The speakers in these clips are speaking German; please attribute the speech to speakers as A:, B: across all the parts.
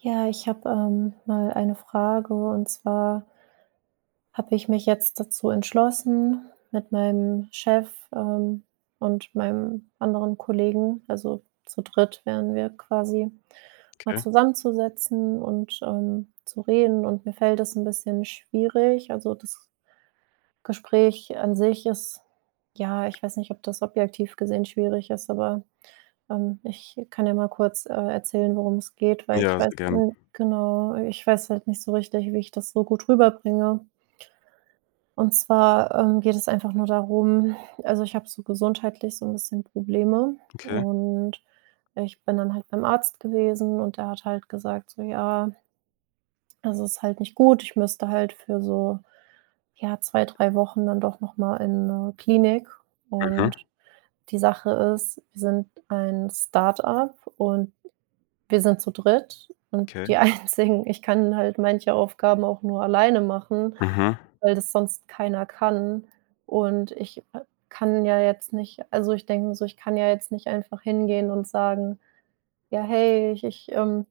A: Ja, ich habe, ähm, mal eine Frage, und zwar habe ich mich jetzt dazu entschlossen, mit meinem Chef, ähm, und meinem anderen Kollegen- also zu dritt wären wir quasi- mal
B: Okay.
A: zusammenzusetzen und, ähm, zu reden und mir fällt das 'n bisschen schwierig. Also das Gespräch an sich ist, ja Ich weiß nicht, ob das objektiv gesehen schwierig ist, aber, ähm, ich kann ja mal kurz, äh, erzählen, worum es geht, weil ich
B: Ja,
A: weiß
B: sehr gern.
A: genau, ich weiß halt nicht so richtig, wie ich das so gut rüberbringe. Und zwar, ähm, geht es einfach nur darum also, ich habe so gesundheitlich so 'n bisschen Probleme.
B: Okay.
A: Und ich bin dann halt beim Arzt gewesen und der hat halt gesagt so: „Ja" „also ist halt nicht gut. Ich müsste halt für so, ja, 2, 3 Wochen dann doch noch mal in 'ne Klinik." Und
B: Mhm.
A: die Sache ist, wir sind ein StartUp und wir sind zu dritt und
B: Okay.
A: die Einzigen. Ich kann halt manche Aufgaben auch nur alleine machen,
B: Mhm.
A: weil das sonst keiner kann. Und ich k kann ja jetzt nicht also, ich denke mir so, ich kann ja jetzt nicht einfach hingehen und sagen: „Ja, hey, ich ich ähm,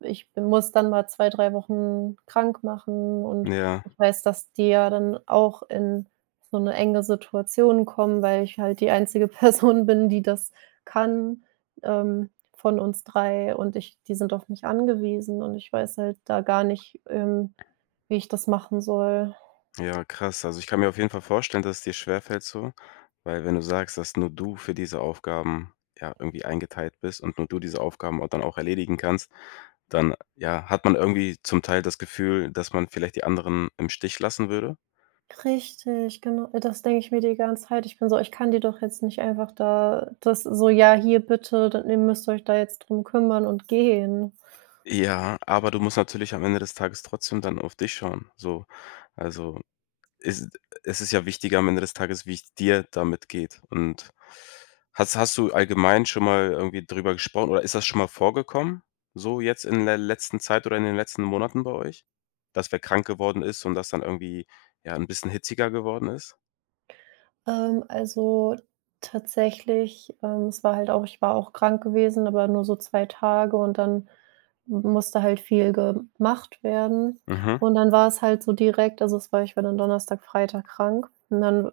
A: ich muss dann mal 2, 3 Wochen krank machen." Und
B: Ja.
A: ich weiß, dass die ja dann auch in so 'ne enge Situation kommen, weil ich halt die einzige Person bin, die das kann, ähm, von uns 3 und ich die sind auf mich angewiesen. Und ich weiß halt da gar nicht, ähm, wie ich das machen soll.
B: Ja, krass, also ich kann mir auf jeden Fall vorstellen, dass es dir schwerfällt so, weil wenn du sagst, dass nur du für diese Aufgaben, ja irgendwie eingeteilt bist und nur du diese Aufgaben au dann auch erledigen kannst, dann, ja, hat man irgendwie zum Teil das Gefühl, dass man vielleicht die anderen im Stich lassen würde?
A: Richtig, genau. Das denk ich mir die ganze Zeit. Ich bin so ich kann die doch jetzt nicht einfach da das so: „Ja, hier bitte, dann ihr müsst euch da jetzt drum kümmern“ und gehen.
B: Ja, aber du musst natürlich am Ende des Tages trotzdem dann auf dich schauen, so. Also, es es ist ja wichtiger am Ende des Tages, wie es dir damit geht. Und hast hast du allgemein schon mal irgendwie drüber gesprochen, oder ist das schon mal vorgekommen so jetzt in ler letzten Zeit oder in den letzten Monaten bei euch, dass wer krank geworden ist und dass dann irgendwie, ja, 'n bisschen hitziger geworden ist?
A: Ähm, also tatsächlich ähm, es war halt auch ich war auch krank gewesen, aber nur so 2 Tage, und dann m musste halt viel gemacht werden.
B: Mhm.
A: Und dann war es halt so direkt also, es war ich war dann Donnerstag, Freitag krank, und dann w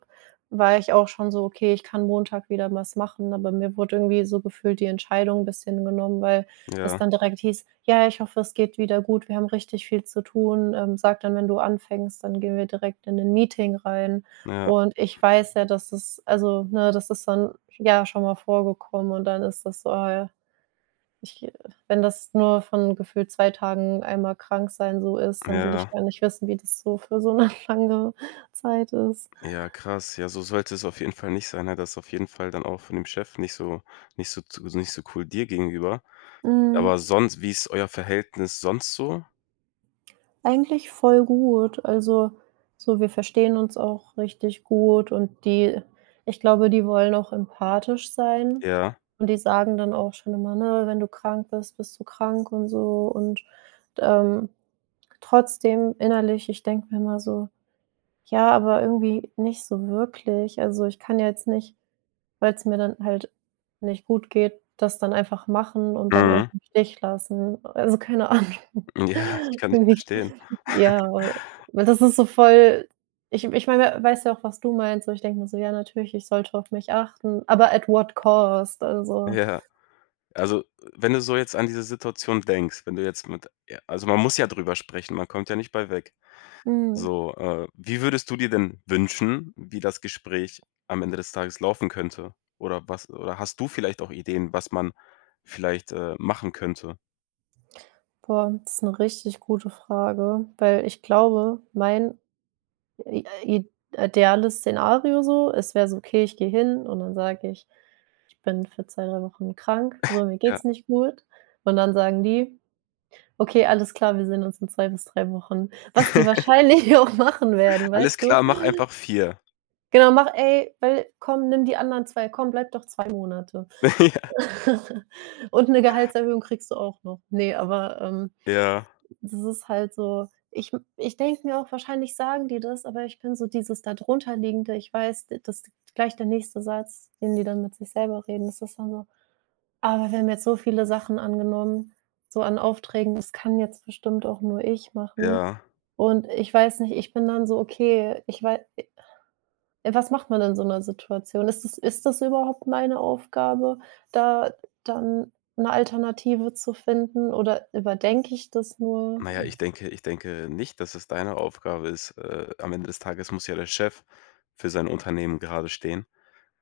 A: war ich auch schon so: „Okay, ich kann Montag wieder was machen“, aber mir wurde irgendwie so gefühlt die Entscheidung 'n bisschen genommen, weil das
B: Ja.
A: dann direkt hieß: „Ja, ich hoffe, es geht wieder gut, wir haben richtig viel zu tun. Ähm, sag dann, wenn du anfängst, dann gehen wir direkt in 'nen Meeting rein."
B: Ja.
A: Und ich weiß ja, dass es also, ne das ist dann, ja, schon mal vorgekommen und dann ist das so, ah ja, ich g wenn das nur von gefühlt 2 Tagen einmal krank sein so ist, dann will ich
B: Ja.
A: gar nicht wissen, wie das so für so 'ne lange Zeit ist.
B: Ja, krass. Ja, so sollte es auf jeden Fall nicht sein. Ja, da ist auf jeden Fall dann auch von dem Chef nicht so nicht so z nicht so cool dir gegenüber.
A: Mhm.
B: Aber sonst, wie ist euer Verhältnis sonst so?
A: Eigentlich voll gut. Also, so wir verstehen uns auch richtig gut und die ich glaube, die wollen auch empathisch sein
B: Ja.
A: und die sagen dann auch schon immer, ne: „Wenn du krank bist, bist du krank" und so. Und, ähm, trotzdem innerlich ich denke mir immer so: „Ja, aber irgendwie nicht so wirklich. Also, ich kann ja jetzt nicht, weil's mir dann halt nicht gut geht, das dann einfach machen und dann euch
B: Mhm.
A: im Stich lassen“, also keine Ahnung.
B: Ja, ich kann dich
A: Irgendwie
B: verstehen.
A: ja, weil weil das ist so voll ich ich meine, weißt du auch, was du meinst? Aber ich denke mir so, ja, natürlich, ich sollte auf mich achten, aber at what cost, also
B: Ja. Also, wenn du so jetzt an diese Situation denkst, wenn du jetzt mit also, man muss ja drüber sprechen, man kommt ja nicht bei weg.
A: Mhm.
B: So, äh, wie würdest du dir denn wünschen, wie das Gespräch am Ende des Tages laufen könnte? Oder was oder hast du vielleicht auch Ideen, was man vielleicht, äh, machen könnte?
A: Boah, das ist 'ne richtig gute Frage, weil ich glaube, mein i i ideales Szenario so es wäre so, okay, ich gehe hin und dann sage ich: „Ich bin für 2, 3 Wochen krank. So, mir
B: Ja.
A: geht's nicht gut." Und dann sagen die: „Okay, alles klar, wir sehen uns in 2 bis 3 Wochen." was die wahrscheinlich auch machen werden,
B: Alles
A: weißt du?
B: klar, mach einfach 4.
A: Genau: „Mach ey, weil komm, nimm die anderen 2 komm, bleibe doch 2 Monate.
B: Ja.
A: Und 'ne Gehaltserhöhung kriegst du auch noch." Ne, aber, ähm,
B: Ja.
A: das ist halt so ich m ich denke mir auch, wahrscheinlich sagen die das, aber ich bin so dieses da darunterliegende, ich weiß, d das gleich der nächste Satz, den die dann mit sich selber reden, das ist dann so: „Ah, wir haben jetzt so viele Sachen angenommen, so an Aufträgen, das kann jetzt bestimmt auch nur ich machen."
B: Ja.
A: Und ich weiß nicht, ich bin dann so okay, ich wei i was macht man da in so 'ner Situation? Ist das ist das überhaupt meine Aufgabe, da dann 'ne Alternative zu finden, oder überdenke ich das nur?
B: Na ja, ich denke ich denke nicht, dass es deine Aufgabe ist. Äh, am Ende des Tages muss ja der Chef für sein Unternehmen gerade stehen,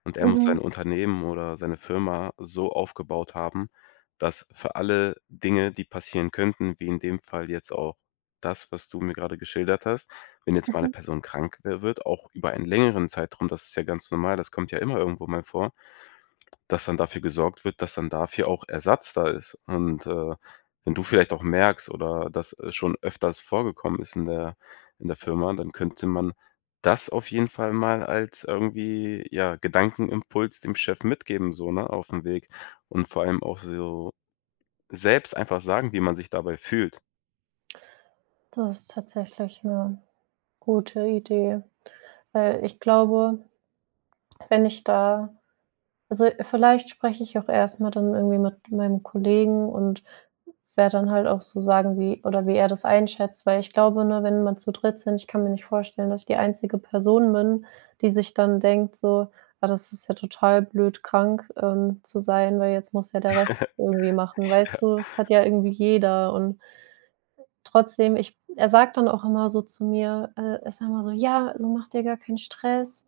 B: und er muss sein
A: Mhm.
B: Unternehmen oder seine Firma so aufgebaut haben, dass für alle Dinge, die passieren könnten, wie in dem Fall jetzt auch das, was du mir gerade geschildert hast wenn jetzt mal 'ne
A: Mhm.
B: Person krank wär wird, auch über einen längeren Zeitraum, das ist ja ganz normal, das kommt ja immer irgendwo mal vor, dass dann dafür gesorgt wird, dass dann dafür auch Ersatz da ist. Und, äh, wenn du vielleicht auch merkst oder das schon öfters vorgekommen ist in der in der Firma, dann könnte man das auf jeden Fall mal als irgendwie ja, Gedankenimpuls dem Chef mitgeben so, ne, aufm Weg und vor allem auch so selbst einfach sagen, wie man sich dabei fühlt.
A: Das ist tatsächlich 'ne gute Idee. Weil ich glaube, wenn ich da also vielleicht spreche ich auch erst mal dann irgendwie mit meinem Kollegen und werde dann halt auch so sagen, wie oder wie er das einschätzt, weil ich glaube, ne, wenn man zu dritt sind, ich kann mir nicht vorstellen, dass ich die einzige Person bin, die sich dann denkt so: „Ah, das ist ja total blöd, krank, ähm, zu sein, weil jetzt muss ja der Rest irgendwie machen,“ weißt
B: Ja.
A: du? Es hat ja irgendwie jeder und trotzdem, ich er sagt dann auch immer so zu mir äh, er sagt immer so: „Ja, also macht dir gar keinen Stress,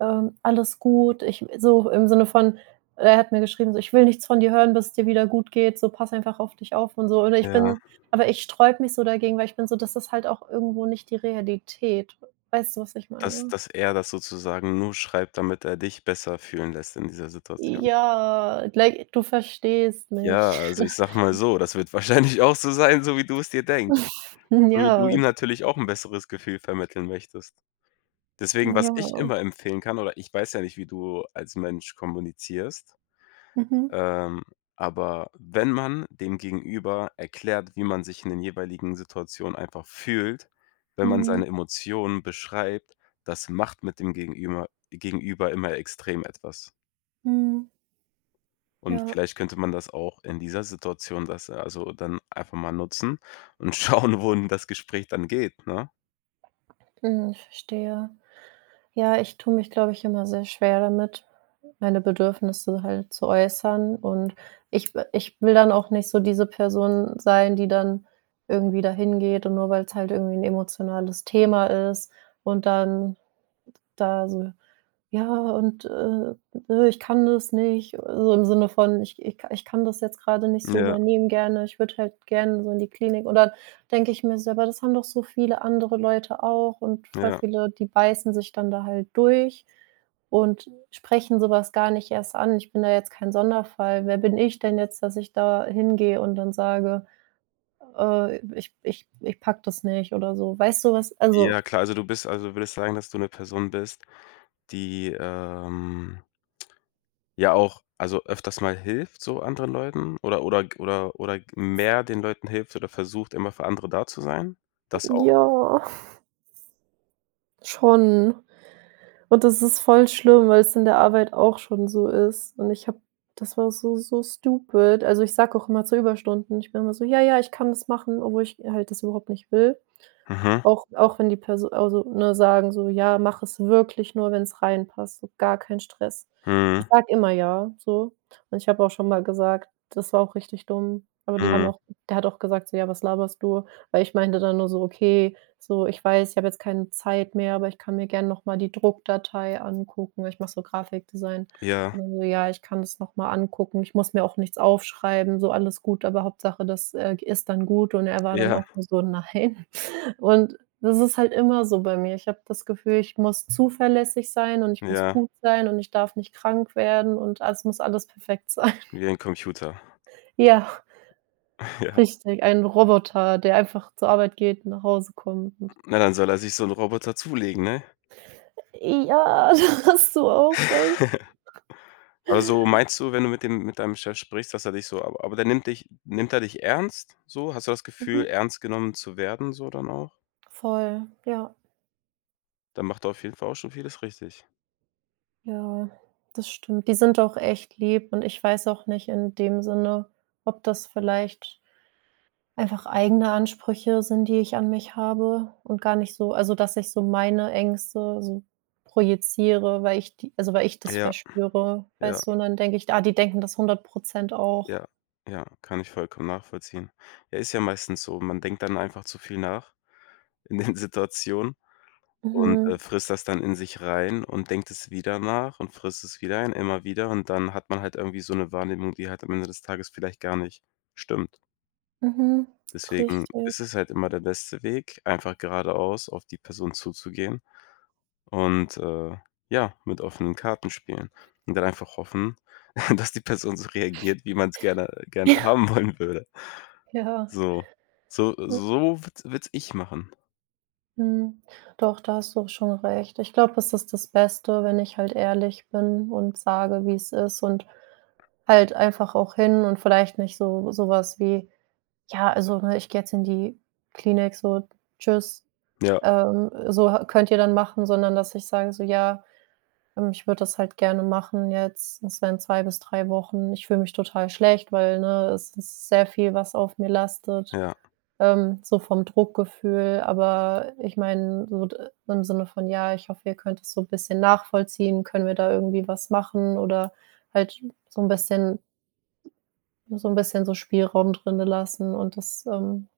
A: ähm, alles gut.“ Ich so im Sinne von er hat mir geschrieben so: „Ich will nichts von dir hören, bis es dir wieder gut geht, so, pass einfach auf dich auf und so.“ Oder ich
B: Ja.
A: bin aber ich sträube mich so dagegen, weil ich bin so das ist halt auch irgendwo nicht die Realität. Weißt du, was ich
B: Dass
A: meine?
B: dass er das sozusagen nur schreibt, damit er dich besser fühlen lässt in dieser Situation.
A: Ja, like du verstehst mich.
B: Ja, also ich sage mal so, das wird wahrscheinlich auch so sein, so wie du es dir denkst, so wie du
A: Ja.
B: ihm natürlich auch 'n besseres Gefühl vermitteln möchtest. Deswegen, was ich
A: Ja.
B: immer empfehlen kann oder ich weiß ja nicht, wie du als Mensch kommunizierst,
A: Mhm.
B: ähm, aber wenn man dem Gegenüber erklärt, wie man sich in den jeweiligen Situationen einfach fühlt, wenn man
A: Mhm.
B: seine Emotionen beschreibt, das macht mit dem gegenüber gegenüber immer extrem etwas.
A: Mhm.
B: Und
A: Ja.
B: vielleicht könnte man das auch in dieser Situation das also dann einfach mal nutzen und schauen, wohin das Gespräch dann geht, ne?
A: Mhm. Ich verstehe. Ja, ich tue mich, glaube ich, immer sehr schwer damit, meine Bedürfnisse halt zu äußern. Und ich w ich will dann auch nicht so diese Person sein, die dann irgendwie dahin geht und nur weil's halt irgendwie 'n emotionales Thema ist und dann da so: „Ja und, äh, ich kann das nicht.“ So im Sinne von ich ich ka ich kann das jetzt grade nicht so
B: Ja.
A: übernehmen gerne. Ich würde halt gerne so in die Klinik oder denke ich mir so, aber das haben doch so viele andere Leute auch und voll
B: Ja.
A: viele, die beißen sich dann da halt durch und sprechen so was gar nicht erst an. Ich bin da jetzt kein Sonderfall. Wer bin ich denn jetzt, dass ich da hingehe und dann sage: „Öh ich ich ich packe das nicht oder so? Weißt du was also
B: Ja klar, also du bist also, würdest sagen, dass du 'ne Person bist, die, ähm ja auch also öfters mal hilft so anderen Leuten oder oder g oder oder g mehr den Leuten hilft oder versucht, immer für andere da zu sein? Das auch?
A: Ja. Schon. Und das ist voll schlimm, weil's in der Arbeit auch schon so ist. Und ich habe das war so so stupid. Also ich sage auch immer zu Überstunden. Ich bin immer so: „Ja, ja, ich kann das machen“, obwohl ich halt das überhaupt nicht will.
B: Mhm.
A: Auch auch wenn die Perso also ne sagen so: „Ja, mach es wirklich nur, wenn's reinpasst, so gar keinen Stress.“ Ich
B: Mhm.
A: sage immer: „Ja“ so. Und ich habe auch schon mal gesagt, das war auch richtig dumm. Aber die haben
B: Mhm.
A: auch der hat auch gesagt so: „Ja, was laberst du?“ Weil ich meinte dann nur so: „Okay“, so, ich weiß, ich hab jetzt keine Zeit mehr, aber ich kann mir gern noch mal die Druckdatei angucken. Ich mache so Grafikdesign.
B: Ja.
A: Und dann so: „Ja, ich kann das noch mal angucken.“ Ich muss mir auch nichts aufschreiben, so alles gut, aber Hauptsache, das, äh, g ist dann gut. Und er war dann
B: Ja.
A: auch nur so: „Nein.“ Und das ist halt immer so bei mir. Ich habe das Gefühl, ich muss zuverlässig sein und ich muss
B: Ja.
A: gut sein und ich darf nicht krank werden und alles muss alles perfekt sein.
B: Wie ein Computer.
A: Ja.
B: Ja.
A: Richtig, ein Roboter, der einfach zur Arbeit geht und nach Hause kommt und
B: Hm, na, dann soll er sich so 'n Roboter zulegen, ne?
A: Äh, ja, da hast du auch recht.
B: Also, meinst du, wenn du mit dem mit deinem Chef sprichst, dass er dich so aber aber der nimmt dich nimmt der dich ernst so? Hast du das Gefühl,
A: Mhm.
B: ernst genommen zu werden so dann auch?
A: Voll, ja.
B: Dann macht er auf jeden Fall auch schon vieles richtig.
A: Ja, das stimmt. Die sind auch echt lieb und ich weiß auch nicht in dem Sinne, ob das vielleicht einfach eigene Ansprüche sind, die ich an mich habe und gar nicht so also dass ich so meine Ängste so projiziere, weil ich die also weil ich das
B: Ja,
A: verspüre,
B: ja.
A: weißt du? Und dann denke ich, ah, die denken das 100 % auch.
B: Ja, ja, kann ich vollkommen nachvollziehen. Ja, ist ja meistens so, man denkt dann einfach zu viel nach in den Situationen und, äh,
A: Mhm.
B: frisst das dann in sich rein und denkt es wieder nach und frisst es wieder rein, immer wieder. Und dann hat man halt irgendwie so 'ne Wahrnehmung, die halt am Ende des Tages vielleicht gar nicht stimmt.
A: Mhm,
B: Deswegen
A: richtig.
B: ist es halt immer der beste Weg, einfach geradeaus auf die Person zuzugehen und, äh, ja, mit offenen Karten spielen. Und dann einfach hoffen, dass die Person so reagiert, wie man's gerne gerne
A: Ja.
B: haben wollen würde.
A: Ja.
B: So so
A: Hm.
B: so würd würde es ich machen.
A: Mhm. Doch, da hast du auch schon recht. Ich glaube, es ist das Beste, wenn ich halt ehrlich bin und sage, wie es ist und halt einfach auch hin und vielleicht nicht so so was wie: „Ja, also, ne, ich gehe jetzt in die Klinik so, tschüss,
B: Ja.
A: ähm, so ha könnt ihr dann machen“, sondern dass ich sage so: „Ja, ähm, ich würde das halt gerne machen jetzt. Das wären 2 bis 3 Wochen. Ich fühle mich total schlecht, weil, ne, es ist sehr viel, was auf mir lastet,
B: Ja.
A: ähm, so vom Druckgefühl.“ Aber ich meine, so d im Sinne von: „Ja, ich hoffe, ihr könnt es so 'n bisschen nachvollziehen, können wir da irgendwie was machen?“ Oder halt so 'n bisschen so 'n bisschen so Spielraum drin lassen und das, ähm,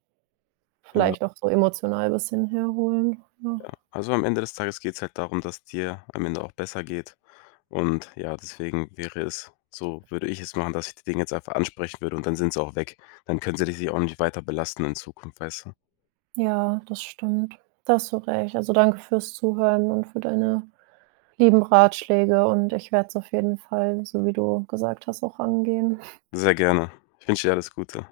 A: vielleicht
B: Genau.
A: auch so emotional bisschen herholen, ja.
B: Ja, also am Ende des Tages geht's halt darum, dass dir am Ende auch besser geht. Und ja, deswegen wäre es so, würde ich es machen, dass ich die Dinge jetzt einfach ansprechen würde und dann sind sie auch weg. Dann können sie dich auch nicht weiter belasten in Zukunft, weißt du?
A: Ja, das stimmt. Da hast du recht. Also danke fürs Zuhören und für deine lieben Ratschläge und ich werde es auf jeden Fall, so wie du gesagt hast, auch angehen.
B: Sehr gerne. Ich wünsche dir alles Gute.